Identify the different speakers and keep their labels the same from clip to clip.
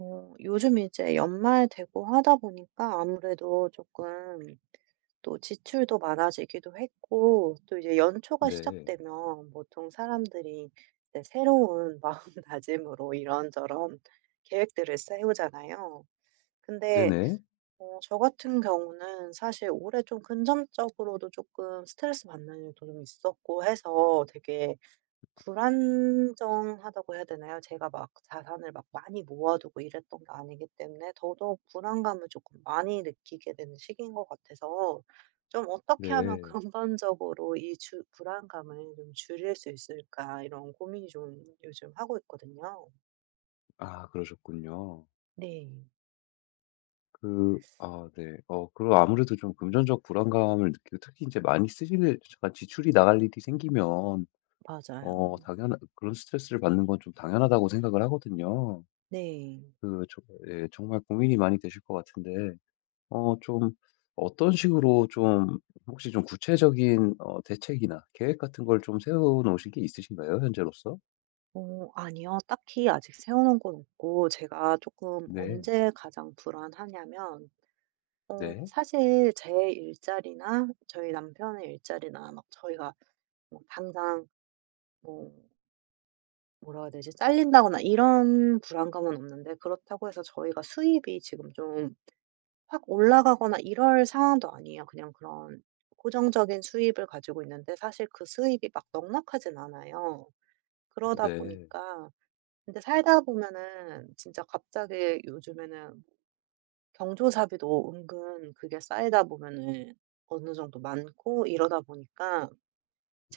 Speaker 1: 요즘 이제 연말 되고 하다 보니까 아무래도 조금 또 지출도 많아지기도 했고, 또 이제 연초가
Speaker 2: 네.
Speaker 1: 시작되면 보통 사람들이 이제 새로운 마음다짐으로 이런저런 계획들을 세우잖아요. 근데
Speaker 2: 네네.
Speaker 1: 저 같은 경우는 사실 올해 좀 금전적으로도 조금 스트레스 받는 일도 좀 있었고 해서 되게 불안정하다고 해야 되나요? 제가 막 자산을 막 많이 모아두고 이랬던 게 아니기 때문에 더더욱 불안감을 조금 많이 느끼게 되는 시기인 것 같아서, 좀 '어떻게 하면
Speaker 2: 네.
Speaker 1: 근본적으로 이 주 불안감을 좀 줄일 수 있을까?' 이런 고민이 좀 요즘 하고 있거든요.
Speaker 2: 아, 그러셨군요.
Speaker 1: 네.
Speaker 2: 네. 그리고 아무래도 좀 금전적 불안감을 느끼고 특히 이제 많이 쓰실, 약간 지출이 나갈 일이 생기면
Speaker 1: 맞아요.
Speaker 2: 당연한 그런 스트레스를 받는 건 좀 당연하다고 생각을 하거든요.
Speaker 1: 네.
Speaker 2: 그 저 예, 정말 고민이 많이 되실 것 같은데, 어 좀 어떤 식으로 좀 혹시 좀 구체적인 대책이나 계획 같은 걸 좀 세워 놓으신 게 있으신가요, 현재로서?
Speaker 1: 아니요. 딱히 아직 세워 놓은 건 없고, 제가 조금
Speaker 2: 네.
Speaker 1: 언제 가장 불안하냐면
Speaker 2: 네.
Speaker 1: 사실 제 일자리나 저희 남편의 일자리나 막 저희가 뭐 당장 뭐 뭐라 해야 되지? 잘린다거나 이런 불안감은 없는데, 그렇다고 해서 저희가 수입이 지금 좀 확 올라가거나 이럴 상황도 아니에요. 그냥 그런 고정적인 수입을 가지고 있는데 사실 그 수입이 막 넉넉하진 않아요. 그러다
Speaker 2: 네.
Speaker 1: 보니까. 근데 살다 보면은 진짜 갑자기 요즘에는 경조사비도 은근 그게 쌓이다 보면은 어느 정도 많고, 이러다 보니까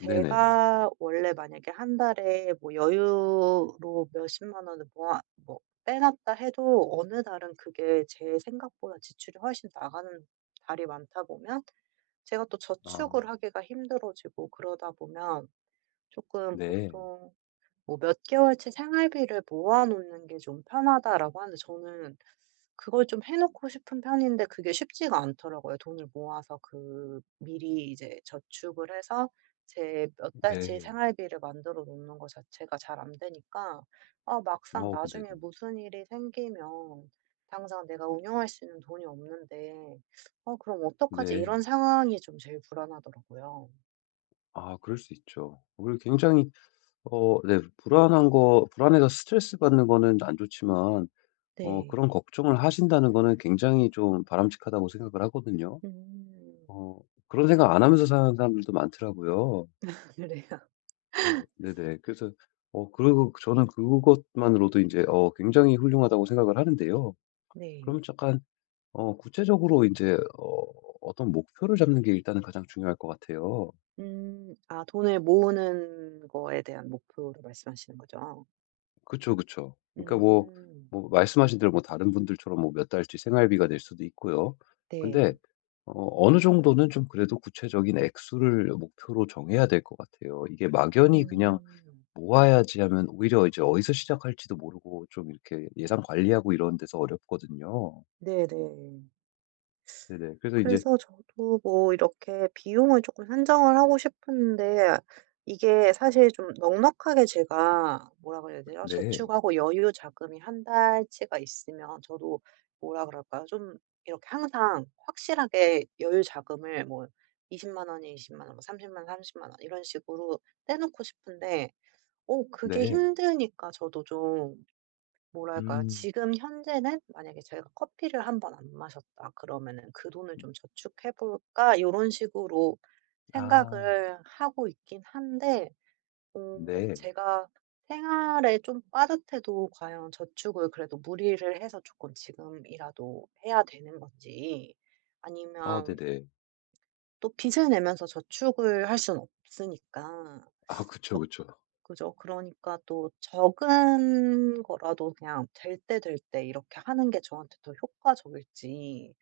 Speaker 2: 네네.
Speaker 1: 원래 만약에 한 달에 뭐 여유로 몇십만 원을 모아 뭐 빼놨다 해도 어느 달은 그게 제 생각보다 지출이 훨씬 나가는 달이 많다 보면 제가 또
Speaker 2: 아.
Speaker 1: 저축을 하기가 힘들어지고, 그러다 보면 조금
Speaker 2: 네.
Speaker 1: 보통 뭐 "몇 개월치 생활비를 모아 놓는 게 좀 편하다."라고 하는데, 저는 그걸 좀 해 놓고 싶은 편인데 그게 쉽지가 않더라고요. 돈을 모아서 그 미리 이제 저축을 해서 제 몇 달치
Speaker 2: 네.
Speaker 1: 생활비를 만들어 놓는 것 자체가 잘 안 되니까, 아 막상 나중에
Speaker 2: 네네.
Speaker 1: 무슨 일이 생기면 당장 내가 운영할 수 있는 돈이 없는데 '어 그럼 어떡하지?'
Speaker 2: 네.
Speaker 1: 이런 상황이 좀 제일 불안하더라고요.
Speaker 2: 아, 그럴 수 있죠. 그리고 굉장히, 불안한 거, 불안해서 스트레스 받는 거는 안 좋지만
Speaker 1: 네.
Speaker 2: 그런 걱정을 하신다는 거는 굉장히 좀 바람직하다고 생각을 하거든요.
Speaker 1: 음.
Speaker 2: 어 그런 생각 안 하면서 사는 사람들도 많더라고요.
Speaker 1: 그래요.
Speaker 2: 네네. 네네. 그래서 그리고 저는 그것만으로도 이제 굉장히 훌륭하다고 생각을 하는데요.
Speaker 1: 네.
Speaker 2: 그러면 약간, 구체적으로 이제 어떤 목표를 잡는 게 일단은 가장 중요할 것 같아요.
Speaker 1: 음. 아 돈을 모으는 거에 대한 목표를 말씀하시는 거죠?
Speaker 2: 그쵸, 그쵸. 그러니까 뭐,
Speaker 1: 음.
Speaker 2: 뭐 말씀하신 대로 뭐 다른 분들처럼 뭐 몇 달치 생활비가 될 수도 있고요.
Speaker 1: 네.
Speaker 2: 근데 어느 정도는 좀 그래도 구체적인 액수를 목표로 정해야 될 것 같아요. 이게 막연히 그냥
Speaker 1: 음.
Speaker 2: 모아야지 하면 오히려 이제 어디서 시작할지도 모르고 좀 이렇게 예산 관리하고 이런 데서 어렵거든요.
Speaker 1: 네네.
Speaker 2: 네네. 그래서 이제
Speaker 1: 그래서 저도 뭐 이렇게 비용을 조금 산정을 하고 싶은데, 이게 사실 좀 넉넉하게 제가 뭐라 그래야 되죠?
Speaker 2: 네.
Speaker 1: 저축하고 여유 자금이 한 달치가 있으면 저도 뭐라 그럴까요? 좀 이렇게 항상 확실하게 여유 자금을 뭐 2 0만 원이 20만 원, 뭐 30만 원, 30만 원 이런 식으로 떼 놓고 싶은데, 오 그게
Speaker 2: 네.
Speaker 1: 힘드니까 저도 좀 뭐랄까요.
Speaker 2: 음.
Speaker 1: 지금 현재는 만약에 제가 커피를 한 번 안 마셨다 그러면은 '그 돈을 좀 저축해 볼까?' 요런 식으로
Speaker 2: 아.
Speaker 1: 생각을 하고 있긴 한데, 음
Speaker 2: 네.
Speaker 1: 제가 생활에 좀 빠듯해도 과연 저축을 그래도 무리를 해서 조금 지금이라도 해야 되는 건지,
Speaker 2: 아
Speaker 1: 아니면
Speaker 2: 네네.
Speaker 1: 또 빚을 내면서 저축을 할 순 없으니까
Speaker 2: 아 그쵸,
Speaker 1: 쪽
Speaker 2: 그쵸.
Speaker 1: 그죠. 그러니까 또 적은 거라도 그냥 될 때 될 때 이렇게 하는 게 저한테 더 효과적일지,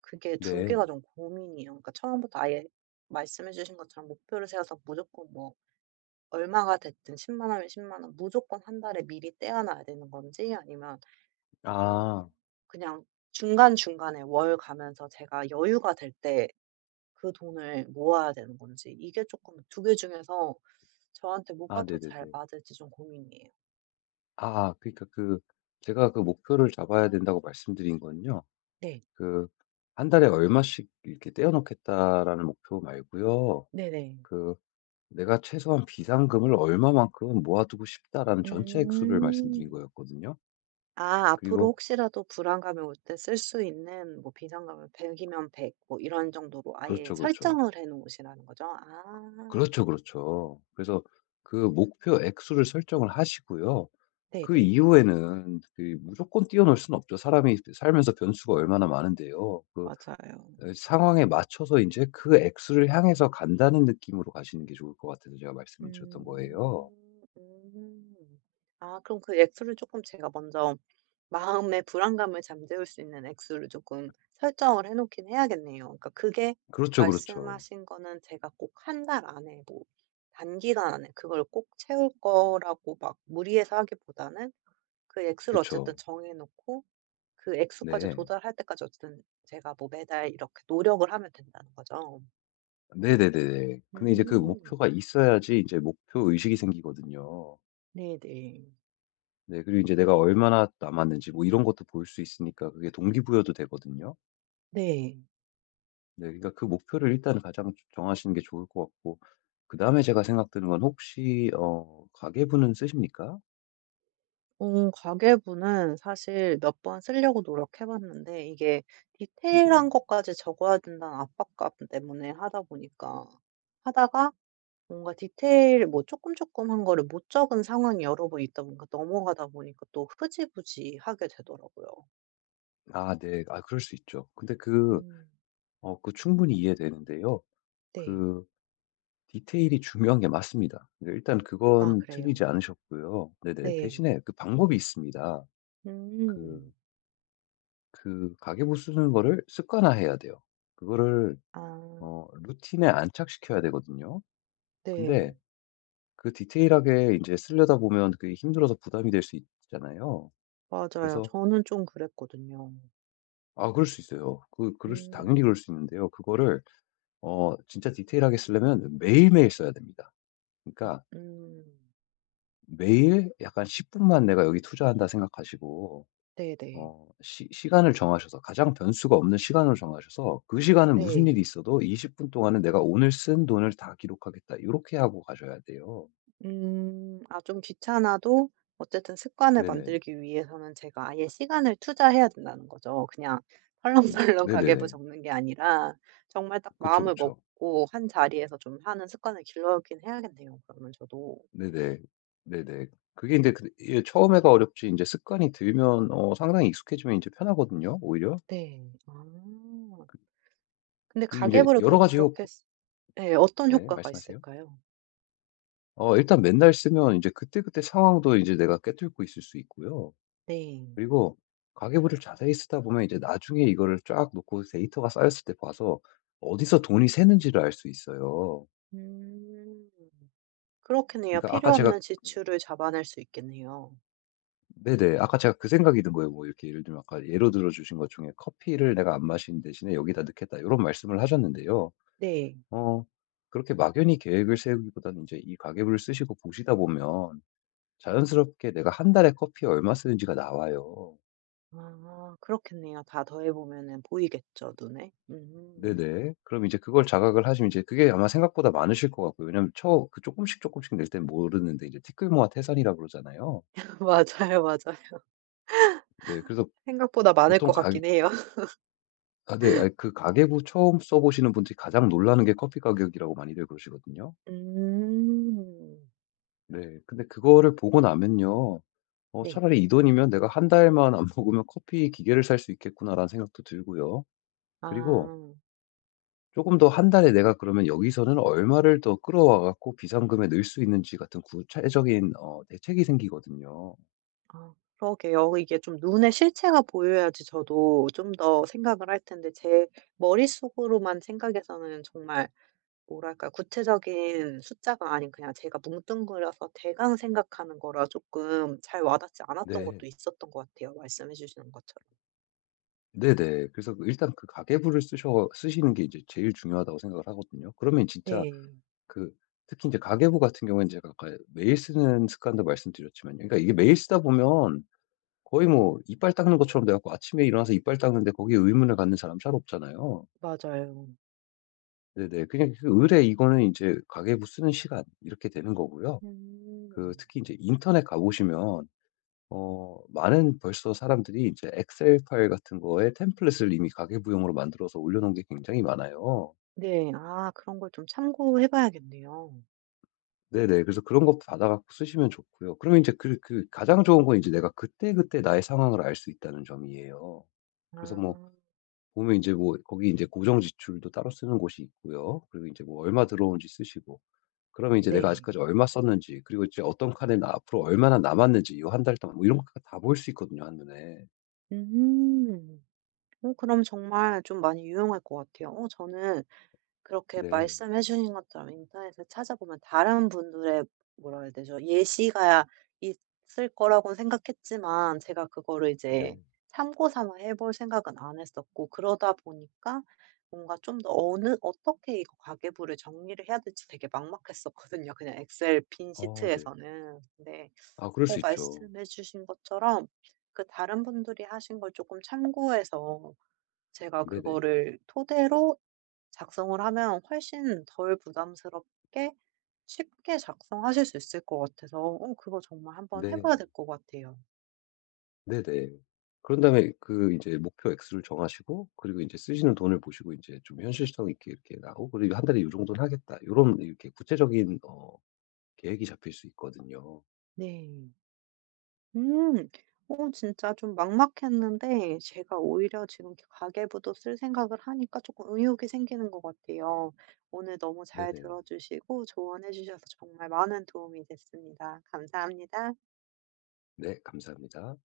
Speaker 1: 그게 두 개가
Speaker 2: 네.
Speaker 1: 좀 고민이에요. 그러니까 처음부터 아예 말씀해 주신 것처럼 목표를 세워서 무조건 뭐 얼마가 됐든 1 0 원이면 10원 무조건 한 달에 미리 떼어 놔야 되는 건지, 아니면 어
Speaker 2: 아.
Speaker 1: 그냥 중간중간에 월 가면서 제가 여유가 될때 그 돈을 모아야 되는 건지, 이게 조금 두 개 중에서 저한테
Speaker 2: 아
Speaker 1: 뭐가 더 잘
Speaker 2: 네네네.
Speaker 1: 맞을지 좀 고민이에요.
Speaker 2: 아, 그러니까 그, 제가 그 목표를 잡아야 된다고 말씀드린 건요,
Speaker 1: 네.
Speaker 2: 그 한 달에 얼마씩 이렇게 떼어 놓겠다.'라는 목표 말고요,
Speaker 1: 네네.
Speaker 2: 그 '내가 최소한 비상금을 얼마만큼 모아두고 싶다.'라는 전체 액수를
Speaker 1: 음.
Speaker 2: 말씀드린 거였거든요.
Speaker 1: 아 앞으로
Speaker 2: 그리고
Speaker 1: 혹시라도 불안감이 올 때 쓸 수 있는 뭐 비상금을 100 이면 100 뭐 이런 정도로 아예
Speaker 2: 그렇죠, 그렇죠.
Speaker 1: 설정을 해 놓으시라는 거죠? 아.
Speaker 2: 그렇죠, 그렇죠. 그래서 그 목표 액수를 설정을 하시고요. 그
Speaker 1: 네네.
Speaker 2: 이후에는 그 무조건 뛰어놀 수는 없죠. 사람이 살면서 변수가 얼마나 많은데요. 그,
Speaker 1: 맞아요.
Speaker 2: 에, 상황에 맞춰서 이제 그 액수를 향해서 간다는 느낌으로 가시는 게 좋을 것 같아서 제가 말씀을 드렸던
Speaker 1: 음.
Speaker 2: 거예요.
Speaker 1: 음. 아 그럼 그 액수를 조금 제가 먼저 마음의 불안감을 잠재울 수 있는 액수를 조금 설정을 해 놓긴 해야겠네요. 그러니까 그게
Speaker 2: 그렇죠, 그렇죠.
Speaker 1: 말씀하신 거는 제가 꼭 한 달 안에 뭐 단기간 안에 그걸 꼭 채울 거라고 막 무리해서 하기보다는 그
Speaker 2: 그
Speaker 1: 액수를
Speaker 2: 렇
Speaker 1: 어쨌든 정해 놓고, 그 액수까지
Speaker 2: 네.
Speaker 1: 도달할 때까지 어쨌든 제가 뭐 매달 이렇게 노력을 하면 된다는 거죠.
Speaker 2: 네네네네. 근데 이제 그
Speaker 1: 음.
Speaker 2: 목표가 있어야지 이제 목표 의식이 생기거든요.
Speaker 1: 네네.
Speaker 2: 네, 그리고 이제 내가 얼마나 남았는지 뭐 이런 것도 볼 수 있으니까 그게 동기부여도 되거든요.
Speaker 1: 네.
Speaker 2: 네, 그러니까 그 목표를 일단 가장 정하시는 게 좋을 것 같고, 그다음에 제가 생각드는 건, 혹시 가계부는 쓰십니까?
Speaker 1: 가계부는 사실 몇 번 쓰려고 노력해 봤는데 이게
Speaker 2: 네.
Speaker 1: 디테일한 것까지 적어야 된다는 압박감 때문에 하다 보니까, 하다가 뭔가 디테일 뭐 조금 조금 한 거를 못 적은 상황이 여러 번 있다 보니까 넘어가다 보니까 또 흐지부지 하게 되더라고요.
Speaker 2: 아 네. 아, 그럴 수 있죠. 근데 그,
Speaker 1: 음
Speaker 2: 그 충분히 이해되는데요.
Speaker 1: 네.
Speaker 2: 그, 디테일이 중요한 게 맞습니다. 근데 일단
Speaker 1: 아
Speaker 2: 그건
Speaker 1: 그래요?
Speaker 2: 틀리지 않으셨고요. 네네.
Speaker 1: 네.
Speaker 2: 대신에 그 방법이 있습니다.
Speaker 1: 음.
Speaker 2: 그, 그 가계부 쓰는 거를 습관화해야 돼요. 그거를
Speaker 1: 아
Speaker 2: 루틴에 안착시켜야 되거든요. 근데
Speaker 1: 네.
Speaker 2: 그 디테일하게 이제 쓰려다 보면 그게 힘들어서 부담이 될 수 있잖아요.
Speaker 1: 맞아요.
Speaker 2: 그래서,
Speaker 1: 저는 좀 그랬거든요.
Speaker 2: 아 그럴 수 있어요. 그 그럴 수 당연히 그럴
Speaker 1: 음.
Speaker 2: 수 있는데요. 그거를 진짜 디테일하게 쓰려면 매일매일 써야 됩니다. 그러니까
Speaker 1: 음.
Speaker 2: 매일 약간 10분만 내가 여기 투자한다 생각하시고
Speaker 1: 네네.
Speaker 2: 어 시 시간을 정하셔서 가장 변수가 없는 시간으로 정하셔서 그 시간은 무슨
Speaker 1: 네.
Speaker 2: 일이 있어도 20분 동안은 내가 오늘 쓴 돈을 다 기록하겠다, 이렇게 하고 가셔야 돼요.
Speaker 1: 음. 아 좀 귀찮아도 어쨌든 습관을
Speaker 2: 네네.
Speaker 1: 만들기 위해서는 제가 아예 시간을 투자해야 된다는 거죠. 그냥 설렁설렁 가계부
Speaker 2: 네네네.
Speaker 1: 적는 게 아니라 정말 딱
Speaker 2: 그쵸,
Speaker 1: 마음을
Speaker 2: 그쵸.
Speaker 1: 먹고 한 자리에서 좀 하는 습관을 길러야긴 해야겠네요, 그러면 저도.
Speaker 2: 네네. 네네. 그게 이제 그, 예, 처음에가 어렵지 이제 습관이 들면 상당히 익숙해지면 이제 편하거든요, 오히려.
Speaker 1: 네. 아. 근데
Speaker 2: 그리고 이제
Speaker 1: 가계부를
Speaker 2: 여러
Speaker 1: 그럼
Speaker 2: 가지 효
Speaker 1: 그렇게 쓰 네, 어떤
Speaker 2: 네,
Speaker 1: 효과가
Speaker 2: 말씀하세요.
Speaker 1: 있을까요?
Speaker 2: 일단 맨날 쓰면 이제 그때그때 상황도 이제 내가 꿰뚫고 있을 수 있고요.
Speaker 1: 네.
Speaker 2: 그리고 가계부를 자세히 쓰다 보면 이제 나중에 이거를 쫙 놓고 데이터가 쌓였을 때 봐서 어디서 돈이 새는지를 알 수 있어요.
Speaker 1: 음. 그렇겠네요.
Speaker 2: 그러니까 아까
Speaker 1: 필요
Speaker 2: 제가,
Speaker 1: 없는 지출을 잡아낼 수 있겠네요.
Speaker 2: 네네, 아까 제가 그 생각이 든 거예요. 뭐 이렇게 예를 들면 아까 예로 들어 주신 것 중에 "커피를 내가 안 마시는 대신에 여기다 넣겠다." 이런 말씀을 하셨는데요.
Speaker 1: 네.
Speaker 2: 어 그렇게 막연히 계획을 세우기보다는 이제 이 가계부를 쓰시고 보시다 보면 자연스럽게 내가 한 달에 커피에 얼마 쓰는지가 나와요.
Speaker 1: 아 그렇겠네요. 다 더해 보면은 보이겠죠, 눈에? 음.
Speaker 2: 네네. 그럼 이제 그걸 자각을 하시면 이제 그게 아마 생각보다 많으실 것 같고요. 왜냐면 처 그 조금씩 조금씩 낼 땐 모르는데 이제 티끌모아 태산이라 그러잖아요.
Speaker 1: 맞아요, 맞아요.
Speaker 2: 네. 그래서
Speaker 1: 생각보다 많을 것
Speaker 2: 보통 가게
Speaker 1: 같긴 해요.
Speaker 2: 아 네. 아, 그 가계부 처음 써 보시는 분들이 가장 놀라는 게 커피 가격이라고 많이들 그러시거든요.
Speaker 1: 음.
Speaker 2: 네. 근데 그거를 보고 나면요,
Speaker 1: 네.
Speaker 2: 차라리 '이 돈이면 내가 한 달만 안 먹으면 커피 기계를 살 수 있겠구나.'라는 생각도 들고요. 그리고
Speaker 1: 아.
Speaker 2: 조금 더 한 달에 내가 그러면 여기서는 얼마를 더 끌어와 갖고 비상금에 넣을 수 있는지 같은 구체적인 대책이 생기거든요.
Speaker 1: 아 그러게요. 이게 좀 눈에 실체가 보여야지 저도 좀 더 생각을 할 텐데, 제 머릿속으로만 생각해서는 정말 뭐랄까 구체적인 숫자가 아닌 그냥 제가 뭉뚱그려서 대강 생각하는 거라 조금 잘 와닿지 않았던
Speaker 2: 네.
Speaker 1: 것도 있었던 것 같아요, 말씀해 주시는 것처럼.
Speaker 2: 네네. 그래서 그 일단 그 가계부를 쓰셔 쓰시는 게 이제 제일 중요하다고 생각을 하거든요. 그러면 진짜,
Speaker 1: 네.
Speaker 2: 그 특히 이제 가계부 같은 경우에는 제가 아까 매일 쓰는 습관도 말씀드렸지만요. 그러니까 이게 매일 쓰다 보면 거의 뭐 이빨 닦는 것처럼 돼 갖고 아침에 일어나서 이빨 닦는데 거기에 의문을 갖는 사람 잘 없잖아요.
Speaker 1: 맞아요.
Speaker 2: 네네. 그냥 그 의례 이거는 이제 가계부 쓰는 시간, 이렇게 되는 거고요. 그
Speaker 1: 음.
Speaker 2: 특히 이제 인터넷 가 보시면 많은 벌써 사람들이 이제 엑셀 파일 같은 거에 템플릿을 이미 가계부용으로 만들어서 올려 놓은 게 굉장히 많아요.
Speaker 1: 네. 아 그런 걸 좀 참고해 봐야겠네요.
Speaker 2: 네네. 그래서 그런 거 받아 갖고 쓰시면 좋고요. 그러면 이제 그 가장 좋은 건 이제 내가 그때그때 나의 상황을 알 수 있다는 점이에요. 그래서 뭐
Speaker 1: 아
Speaker 2: 보면 이제 뭐 거기 이제 고정 지출도 따로 쓰는 곳이 있고요. 그리고 이제 뭐 얼마 들어오는지 쓰시고, 그러면 이제 내가
Speaker 1: 네.
Speaker 2: 아직까지 얼마 썼는지, 그리고 이제 어떤 칸에 나 앞으로 얼마나 남았는지, 이 한 달 동안 뭐 이런 거 다 볼 수 있거든요, 한눈에.
Speaker 1: 음. 그럼 정말 좀 많이 유용할 것 같아요. 저는 그렇게
Speaker 2: 네.
Speaker 1: 말씀해 주신 것처럼 인터넷에 찾아보면 다른 분들의 뭐라 해야 되죠? 예시가 있을 거라고 생각했지만 제가 그거를
Speaker 2: 네.
Speaker 1: 이제 참고 삼아 해볼 생각은 안 했었고, 그러다 보니까 뭔가 좀 더 어느 어떻게 이거 가계부를 정리를 해야 될지 되게 막막했었거든요, 그냥 엑셀 빈
Speaker 2: 어 네.
Speaker 1: 시트에서는. 근데
Speaker 2: 아, 그럴 수 있죠.
Speaker 1: 말씀해 주신 것처럼 그 다른 분들이 하신 걸 조금 참고해서 제가
Speaker 2: 네네.
Speaker 1: 그거를 토대로 작성을 하면 훨씬 덜 부담스럽게 쉽게 작성하실 수 있을 것 같아서, 그거 정말 한번 해
Speaker 2: 네.
Speaker 1: 봐야 될 것 같아요.
Speaker 2: 네네. 그런 다음에 그 이제 목표 액수를 정하시고, 그리고 이제 쓰시는 돈을 보시고 이제 좀 현실성 있게 이렇게 나오고, 그리고 '한 달에 이 정도는 하겠다.' 이런 이렇게 구체적인 계획이 잡힐 수 있거든요.
Speaker 1: 네. 음. 진짜 좀 막막했는데 제가 오히려 지금 가계부도 쓸 생각을 하니까 조금 의욕이 생기는 것 같아요. 오늘 너무 잘
Speaker 2: 네네.
Speaker 1: 들어 주시고 조언해 주셔서 정말 많은 도움이 됐습니다. 감사합니다.
Speaker 2: 네, 감사합니다.